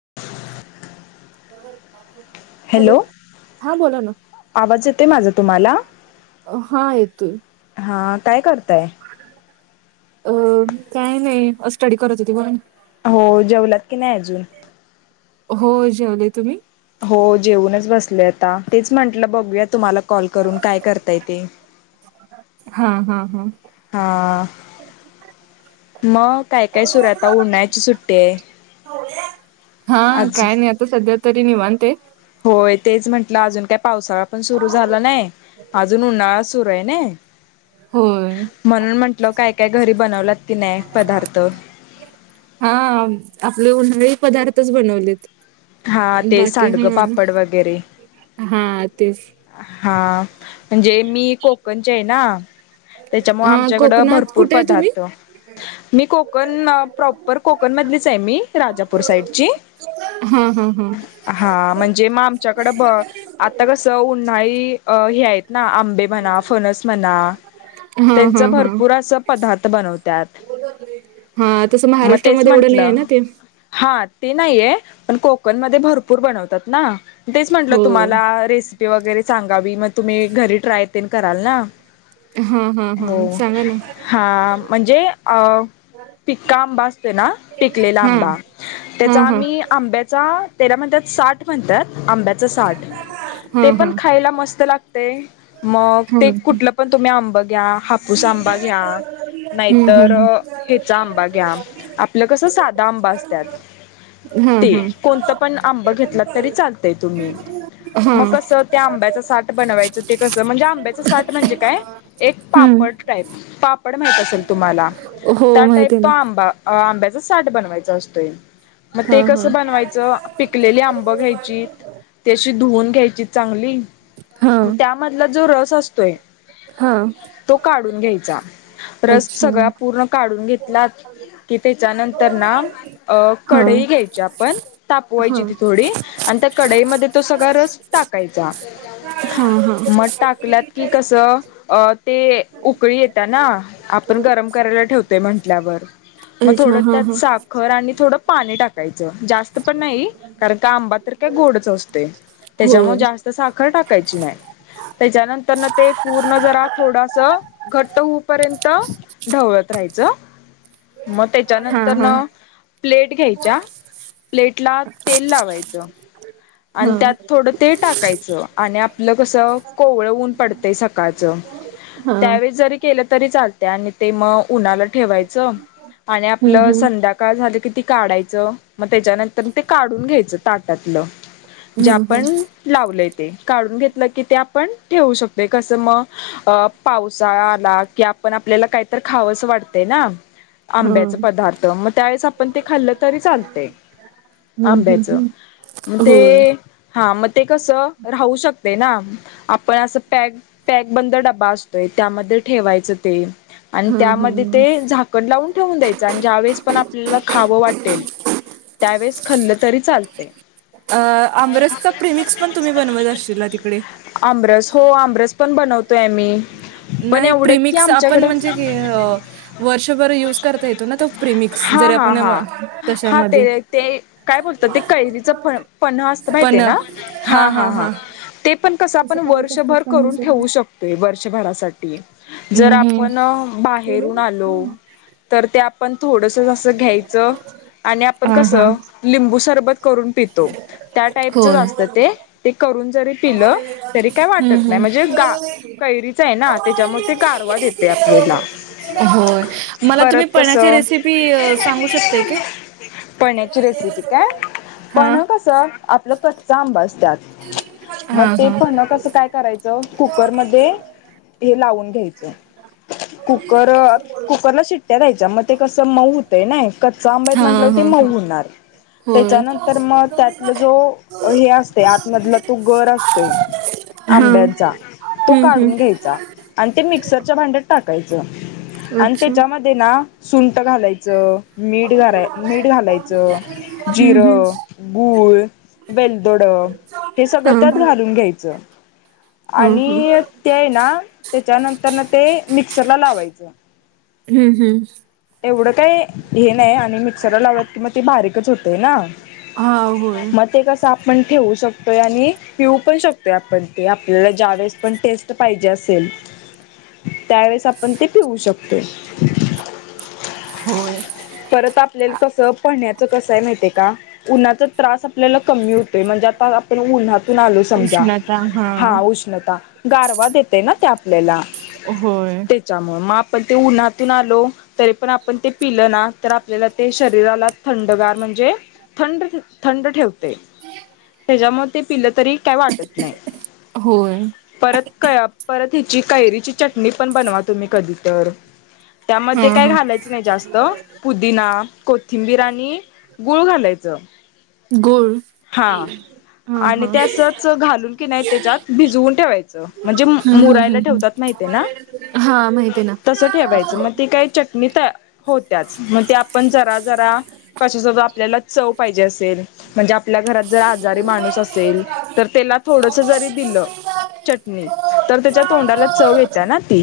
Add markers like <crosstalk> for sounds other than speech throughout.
<unintelligible> Hello हा बोला ना आवाज येते माझा तुम्हाला अ, हा येतोय हा काय कर ते अ काय नाही स्टडी करत होती पण हो जेवलात की नाही अजून हो जेवले तुम्ही हो जेऊनच बसले आता तेच म्हंटलं बघूया तुम्हाला कॉल करून काय करताय ते हा हा हा हा मग काय काय सुरता उड्हायची सुट्टी आहे हा आज काय नाही आता सध्या तरी नव अंत होय तेच म्हंटलं अजून काय पावसाळा पण सुरू झाला नाही अजून उन्हाळा सुरू आहे होय म्हणून म्हंटल काय काय घरी बनवला हा आपली उन्हाळी पदार्थच बनवलेत हा ते बाकी सांडगं पापड वगैरे म्ह हा तेच हां म्हणजे मी कोकणचे आहे ना त्याच्यामु हा आमच्याकडं कोकणात भरपूर कुठे आहे तुम्ही पदार्थ मी कोक कोकण प्रॉपर कोकण मधलीच आहे मी राजापूर साईडची हा हा हा हा म्हणजे मग आमच्याकड आता कस उ्हाळी हे आहेत ना आंबे म्हणा फणस म्हणा हा त्यांच हा हा भरपूर असं पदार्थ बनवतत हा तसं महाराष्ट्रामध्ये एवढं नाही आहे ना ते नाही पण को कुकन मध्ये भरपूर बनवतात ना तेच म्हटलं हो तुम्हाला रेसि वगैरे सांग गावी मग तुम्ही घरी ट्राय कराल ना हा हा हा हो सांगा ना हा म्हणजे अ पिक्का आंबा असतो ना पिकलेला हा आंबा हा त्याचा हा आम्ही आंब्या तेरा म्हणतात साठ म्हणतात आंब्याचं साठ हा ते पण हा खायला मस्त लाग मग ते हम्म. कुठलं पण तुम्ही आंबं घ्या हापूस आंबा घ्या हम्म नाहीतर हेचा आंबा घ्या आपलं कसं साधं आंबं असतात हम्म ते. हम्म. कोणतं पण आंबा घेतला तरी चालतंय तुम्ही हा हा हा मग कसं त्या आंब्याच साठ बनवायचं ते कसं म्हणजे आंब्याच साठ म्हणजे काय एक हम्म पड टाईप पापड माहित असेल तुम्हाला हो त्या टाईप माहिती आहे तो ना आंबा अं आंब्या साठ बनवायचं असतोय. मग हा ते हा कसं बनवायचं अ पिकलेली आंबं घेयची ते धुवून घ्यायची चांगली. हा त्यामधला जो रस असतोय हा तो काढून घ्यायचा रस अच्छा सगळा पूर्ण काढून घेत ला कि त्याच्यानंतर ना अ हा कढई घ्यायची आपण हा हा तापवायची ती थोडी आणि त्या कढईमध्ये तो सगळा रस टाकायचा हा मग टाकलात कि कसं अ ते उकळी येते ना आपण गरम करायला ठेवतो ते म्हटल्यावर मग अच्छा थोडं हा त्यात हा साखर आणि थोडं पाणी टाकायचं जास्त पण नाही कारण का आंबा तर काय गोडच असतोय होय त्याच्यामुळे जास्त साखर टाक नाही त्याच्यानंतर ते पूर्ण जरा थोडं असं घट्ट होऊ पर्यंत ढवळत राहायचं. मग हा त्याच्यानंतर हा न प्लेट घ्यायच्या प्लेट ला तेल लावायचं हा आणि त्यात थोडं ते टाकायचं आणि आपलं कसं कोवळं ऊन पडतंय सकाळचं हा त्यावेेळेस जरी केलं तरी चालत त्यानी ते मग उन्हाला ठेवायचं आणि हम्म आपलं हम्म संध्याकाळ झालं की त काढायचं मग त्याच्यानंतर ते काढून घ्यायचं ताटातलं जे हम्म हम्म आपण लावलय ते काढून घेत की ते आपण ठेवू शकत कसं मग पावसाळा आला की आपण आपल्याला काहीत खावसच वाटतंय ना आंब्याच हा पदार्थ मग त्यावेेळेस आपण ते खाल्लं तरी चालते हम्म, हम्म, आंब्याच हम्म. ते होय. हां म ते कसं राहू शकते ना आपण असं पॅक पॅक बंद डबा असतोय त्यामध्ये ठेवायच ते आणि हां, त्यामध्ये हां. ते झाकण लावून ठेवून द्यायचं आणि ज्यावेेळेस पण आपल्याला खावं वाटेल त्यावेेळेस खाल्लं तरी चालते अ आमरसचा प्रिमिक्स पण तुम्ही बनवत असशीला तिकडे आमरस हो आमरस पण बनवतोय आम्ही पण नाही एवढं की प्रिमिक्स आपण आमच्याकडं म्हणजे वर्षभर युज करता येतो ना तो प्रिमिक्स हा जरी हा आपण हा हा तशामध्ये ते पन्हा असतंय माहिती पण आहे ना हा हां, हा हां, हा हां. ते पण कस तसं करायचं असतील वर्षभर पनीर करून जरी ठेवू शकतोय साठी जर हम्म, हम्म. आपण केले बाहेरून आलो हं. तर त्या आपण थोडस जसं घ्यायचं आणि आपण हां, हां. कसं लिंबू सरबत करून पितो त्या टाईप च असत ते, ते करून जरी पिलं तरी काय हम् वाटत नाही म्हणजे गा कैरीच आहे ना त्याच्यामुळे ते गारवा देते आपल्याला ह् होय मला तुम्ही परत पण्याची कसं रेसिपी सांगू शकता पण्याची हा आपला कच्चा अंबास मग हा ते हा. पण कस काय करायचं कुकर मध्ये हे लावून घ्यायच कुकर कुकरला शिट्ट्या द्यायच्या मग ते कसं मऊ होतंय ना कच्चा आंब्यात हा म्हंटलं ते हा मऊ हा होणार होय. त्याच्यानंतर मग त्या जो हे असतं आतमधला तो गर असतो हा आंब्यांचा तो हम्म हम्म काढून घ्यायचा आणि ते मिक्सरच्या भांड्यात टाक कायचं आणि अच्छा. त्याच्या मध्ये ना सुल आटं घालायचं मीठ घालाय मीठ घालायचं हम्म हम्म जिरं गुळ वेलदोड हे हा हा. सगळं हा त्यात हा घालून घ्यायचं हम्म आणि ते आहे ना त्याच्यानंतर ना ते मिक्सरला लावायचं जा हम्म हम्म एवढं काय हे नाही मी मिक्सर लावलात की मग बारीक छोटे ना हा होय मग ते कस आपण ठेवू शक य आणि पिऊ पण शकतोय आपण ते आपल्याला ज्यावेेळेस पण टेस्ट पाहिजे असेल त्यावेेळेस आपण ते पिऊ शकतोय होय परत आपल्याला कसं पन्ह्याच कसं आहे माहिती आहे का उन्हाचा त्रास आपल्याला कमी हो तोय म्हणजे आता आपण उन्हातून आलो समजा हां उष्णता गारवा देते ना ते आपल्याला होय, त्याच्यामुळे म आ पण ते उन्हातून आलो तरी पण आपण ते पिलं ना तर आप ल्याला ते शरीराला थंडगार म्हणजे थंड थंड ठेवते त्याच्यामुळे ते पिलं तरी काय वाटत नाही होय. परत क परत हिची कैरीची चटणी पण बनवा तुम्ही कधी तर त्यामध्ये हां, काय हां. घालायचं नाही जास्त पुदिना कोथिंबीर आणि गुळ घालायचं गुळ हां हां, आणि हां. ते असच घालून की नाही त्याच्यात भिजवून ठेवायचं म्हणजे हं, हं, मुरायला हं, हं. ठेवतात माहिती आहे हे ना हां, माहिती आहे ना. तस ठेवायचं मग ते काही चटणी तया होत्याच मग ते आपण जरा जरा कशासोबत आपल्याला चव पाहिजे असेल म्हणजे आपल्या घरात जर आजारी माणूस असेल तर त्याला थोडस जरी दिलं चटणी तर त्याच्या तोंडाला चव येत्या ना ती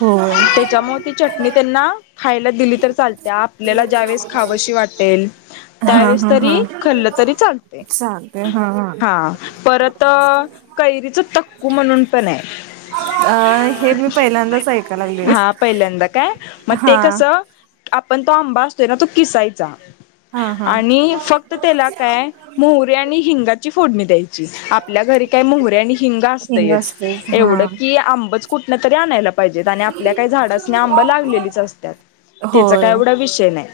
होय. त्याच्यामुळ ती चटणी त्यांना खायला दिली तर चालत्या आपल्याला ज्यावेळेस खावीशी वाटेल हां, त्यावेळेस हां, तरी हां. खाल्ल तरी चालतंय चालतंय हां, हां परत कैरीच टक्कू म्हणून पण अ हे मी आहे पहिल्यांदाच ऐकाय लागले. हां पहिल्यांदा काय मग ते हां, कस पण तो आंबा असतोय ना तो किसायचा हां हां आणि फक्त त्याला काय मोहरीे आणि हिंगाची फोडणी द्यायची आपल्या घरी काय मोहरीे आणि हिंग असतेच असतयचं एवढं हां. की आंबच कुठनतरी आणायला पा पाहिजेत आणि आपल्या काय झाडसनि आंब लागलेलीच असतात त्याच होय. काय एवढा विषय नाही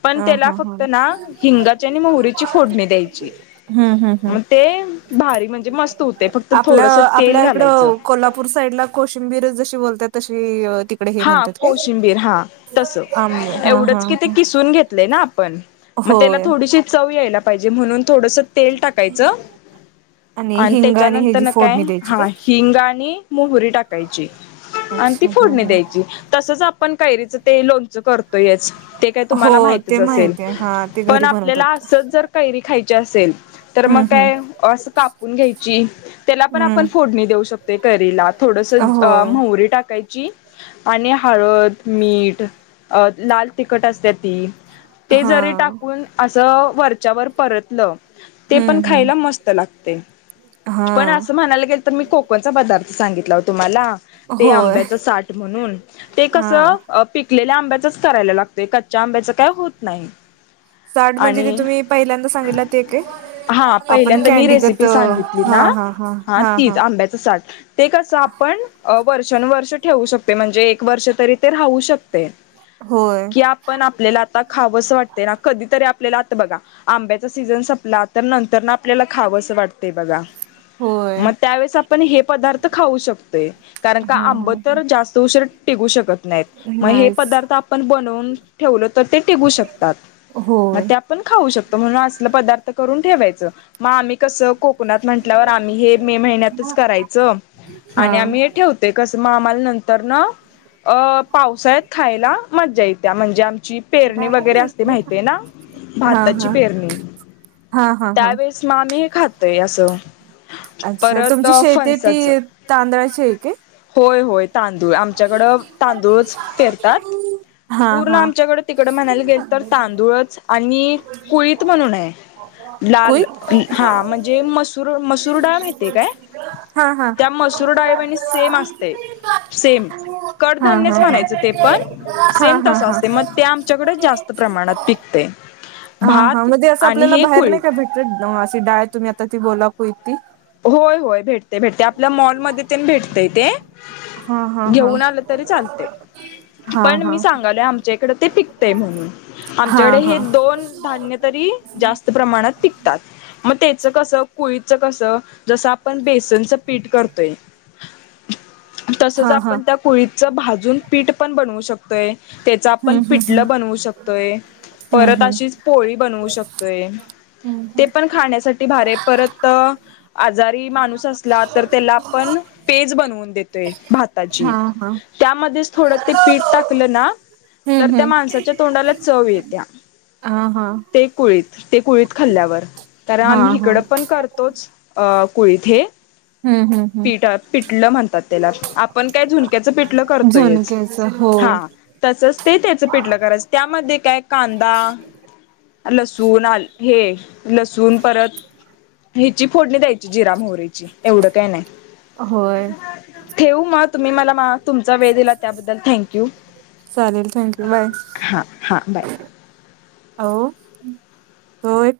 <inaudible> पण हां, त्याला फक्त ना हिंगाचे आणि मोहरी हम्म हम्म हम्म ते भारी म्हणजे मस्त होते फक्त आपल्या थोडस तेल आपल्या घालायचं इकडं कोल्हापूर साईड ला कोशिंबीर जशी बोलतात. तशी तिकडे हे हा म्हणतात काय? कोशिंबीर हा तस आंब हां, एवढंच हां, की ते हां. किसून घेत आपण तेला होय थोडंस चव याला पाहिजे म्हणून- थोडस तेल टाकायचं आणि हिंगाने त्याच्यानंतर ह्याची न काय फोडणी द्यायची हा काय? हिंग आणि मोहरी टाकायची, आणि ती अच्छा हा फोडणी हा. द्यायची तसंच आपण कैरीचं ते लोणच करतो. ते काय हो तुम्हाला माहितच ते असेल माहित आहे हा ते पण घरी आपल्याला, बनवतात. अस जर कैरी खायची असेल, तर मग हम्म हम्म काय अस कापून घ्यायची त्याला पण आपण हम्म फोडणी देऊ शकतोय कैरीला थोडस होय मोहरी टाकायची., <unintelligible> आणि हळद मीठ लाल तिखट असते ती- ते हा जरी टाकून अस वरच्यावर परतलं ते पण, हम्म हम्म खायला मस्त लागतयं, पण हा असं म्हणायला गेल तर मी कोकणचा पदार्थ सांगितला हो तुम्हाला ते होय आंब्याच साठ हम्म ते हा कसं पिकलेल्या आब्यांच. करायला लागतय कच्च्या आंब्याच काय होत नाही. साठ म्हणजे ते आणि तुम्ही पहिल्यांदा सांगितलं ते काय हा आपण पहिल्यांदा मी कॅनडीगत रेसिपी सांगितली ना हा हा हा हा तीच हा., आंब्याचं साठ ते कसं आपण. वर्षान वर्ष ठेवू शकतो म्हणजे एक वर्ष तरी ते राहू शकतंय. होय कि आपण आपल्याला आता खावंस वाटते ना कधीतरी आपल्याला आता बघा आंब्याचा सीझन संपला तर नंतर ना आपल्याला खावं असं वाटते बघा होय मग त्यावेळेस आपण हे पदार्थ खाऊ शकतोय कारण का हा हा आंब तर जास्त. टिकू शकत नाही मग हे नाहीच पदार्थ आपण बनवून ठेवल तर ते टिकू शकतात मग होय ते आपण खाऊ शकतो म्हणून असल पदार्थ करून ठेवायचं मग आम्ही कसं कोकणात म्हटल्यावर आम्ही हे मे महिन्यातच करायचं हा आणि आम्ही हे ठेवतोय कस मग आम्हाला नंतर तर अ पावसाळ्यात खायला मज्जा येत्या म्हणजे आमची पेरणी हा वगैरे असते माहितीय ना भाताची हा पेरणी हा हा हा. त्यावेेळेस मग आम्ही हे खातोय अस. <unintelligible> अच्छा तुमची शेती ती तांदळाची आहे काय? होय होय. तांदूळ आमच्याकडं तांदूळच पेरतात हा पूर्ण हा आमच्याकडे तिकड म्हणायला गेल तर तांदूळच आणि कुळीत म्हणून आहे लाल कोई हा म्हणजे मसूर मसूर डाळ माहितय काय हा हा त्या हा मसूर डाळी वानी सेम असते. सेम हा कडधान्यच हा म्हणायचं ते पण हा. सेम हा तस असते मग ते आमच्याकडे जास्त प्रमाणात पिकतय. हा हा म्हणजे असं आपल्याला बाहेर नाही का भेटत अशी डाळ आहे तुम्ही आता जी बोला कोई ती होय होय भेटते भेटते आपल्या मॉलमध्ये तेन भेटतेय ते हा हा हा घेऊन आलं तरी चालतय, हा पण मी हा सांगालोय आमच्या इकडे ते पिकतेय म्हणून, हा आमच्याकडे हे हा दोन दोन धान्य तरी जास्त प्रमाणात पिकतात. मग ते च कसं कुळीचं कसं? जसं आपण बेसनचं पीठ करतोय. तसच हा हा आपण त्या कुळीचं भाजून पीठ पण बनवू शकतो. <unintelligible> त्याच आपण हम्म हम्म पिटलं बनवू शकतोय, हम्म परत हम्म अशीच पोळी बनवू शकतोय, हम्म ते हम्म पण खाण्यासाठी भरीये परत आजारी माणूस असला तर त्याला आपण पेज बनवून देतोय भाताची हा हा त्यामध्येच थोडं ते पीठ टाकलं ना तर हम्म त्या हम्म माणसाच्या तोंडाला चव येत्या, हा हा ते कुळीत ते कुळीत खल्ल्यावर. तर हा आम्ही हा हिकडं पण करतोच. अ कुळीत हे. हम्म हम्म हम्म पिट पिटलं म्हणतात त्याला, आपण काय झुणक्याचं पिटलं करतोयच झुणक्याच हो हा तसच ते त्याचं पिटलं करायचं त्यामध्ये काय कांदा, लसूण आ हे लसूण परत ह्याची फोडणी द्यायची जिरा मोहरीचीएवढं काय नाय, होय ठेऊ मग? तुम्ही मला मा तुमचा वेळ दिला त्याबद्दल थँंक यू चालेल थँक्यू बाय हा हा बाय. आओ होय.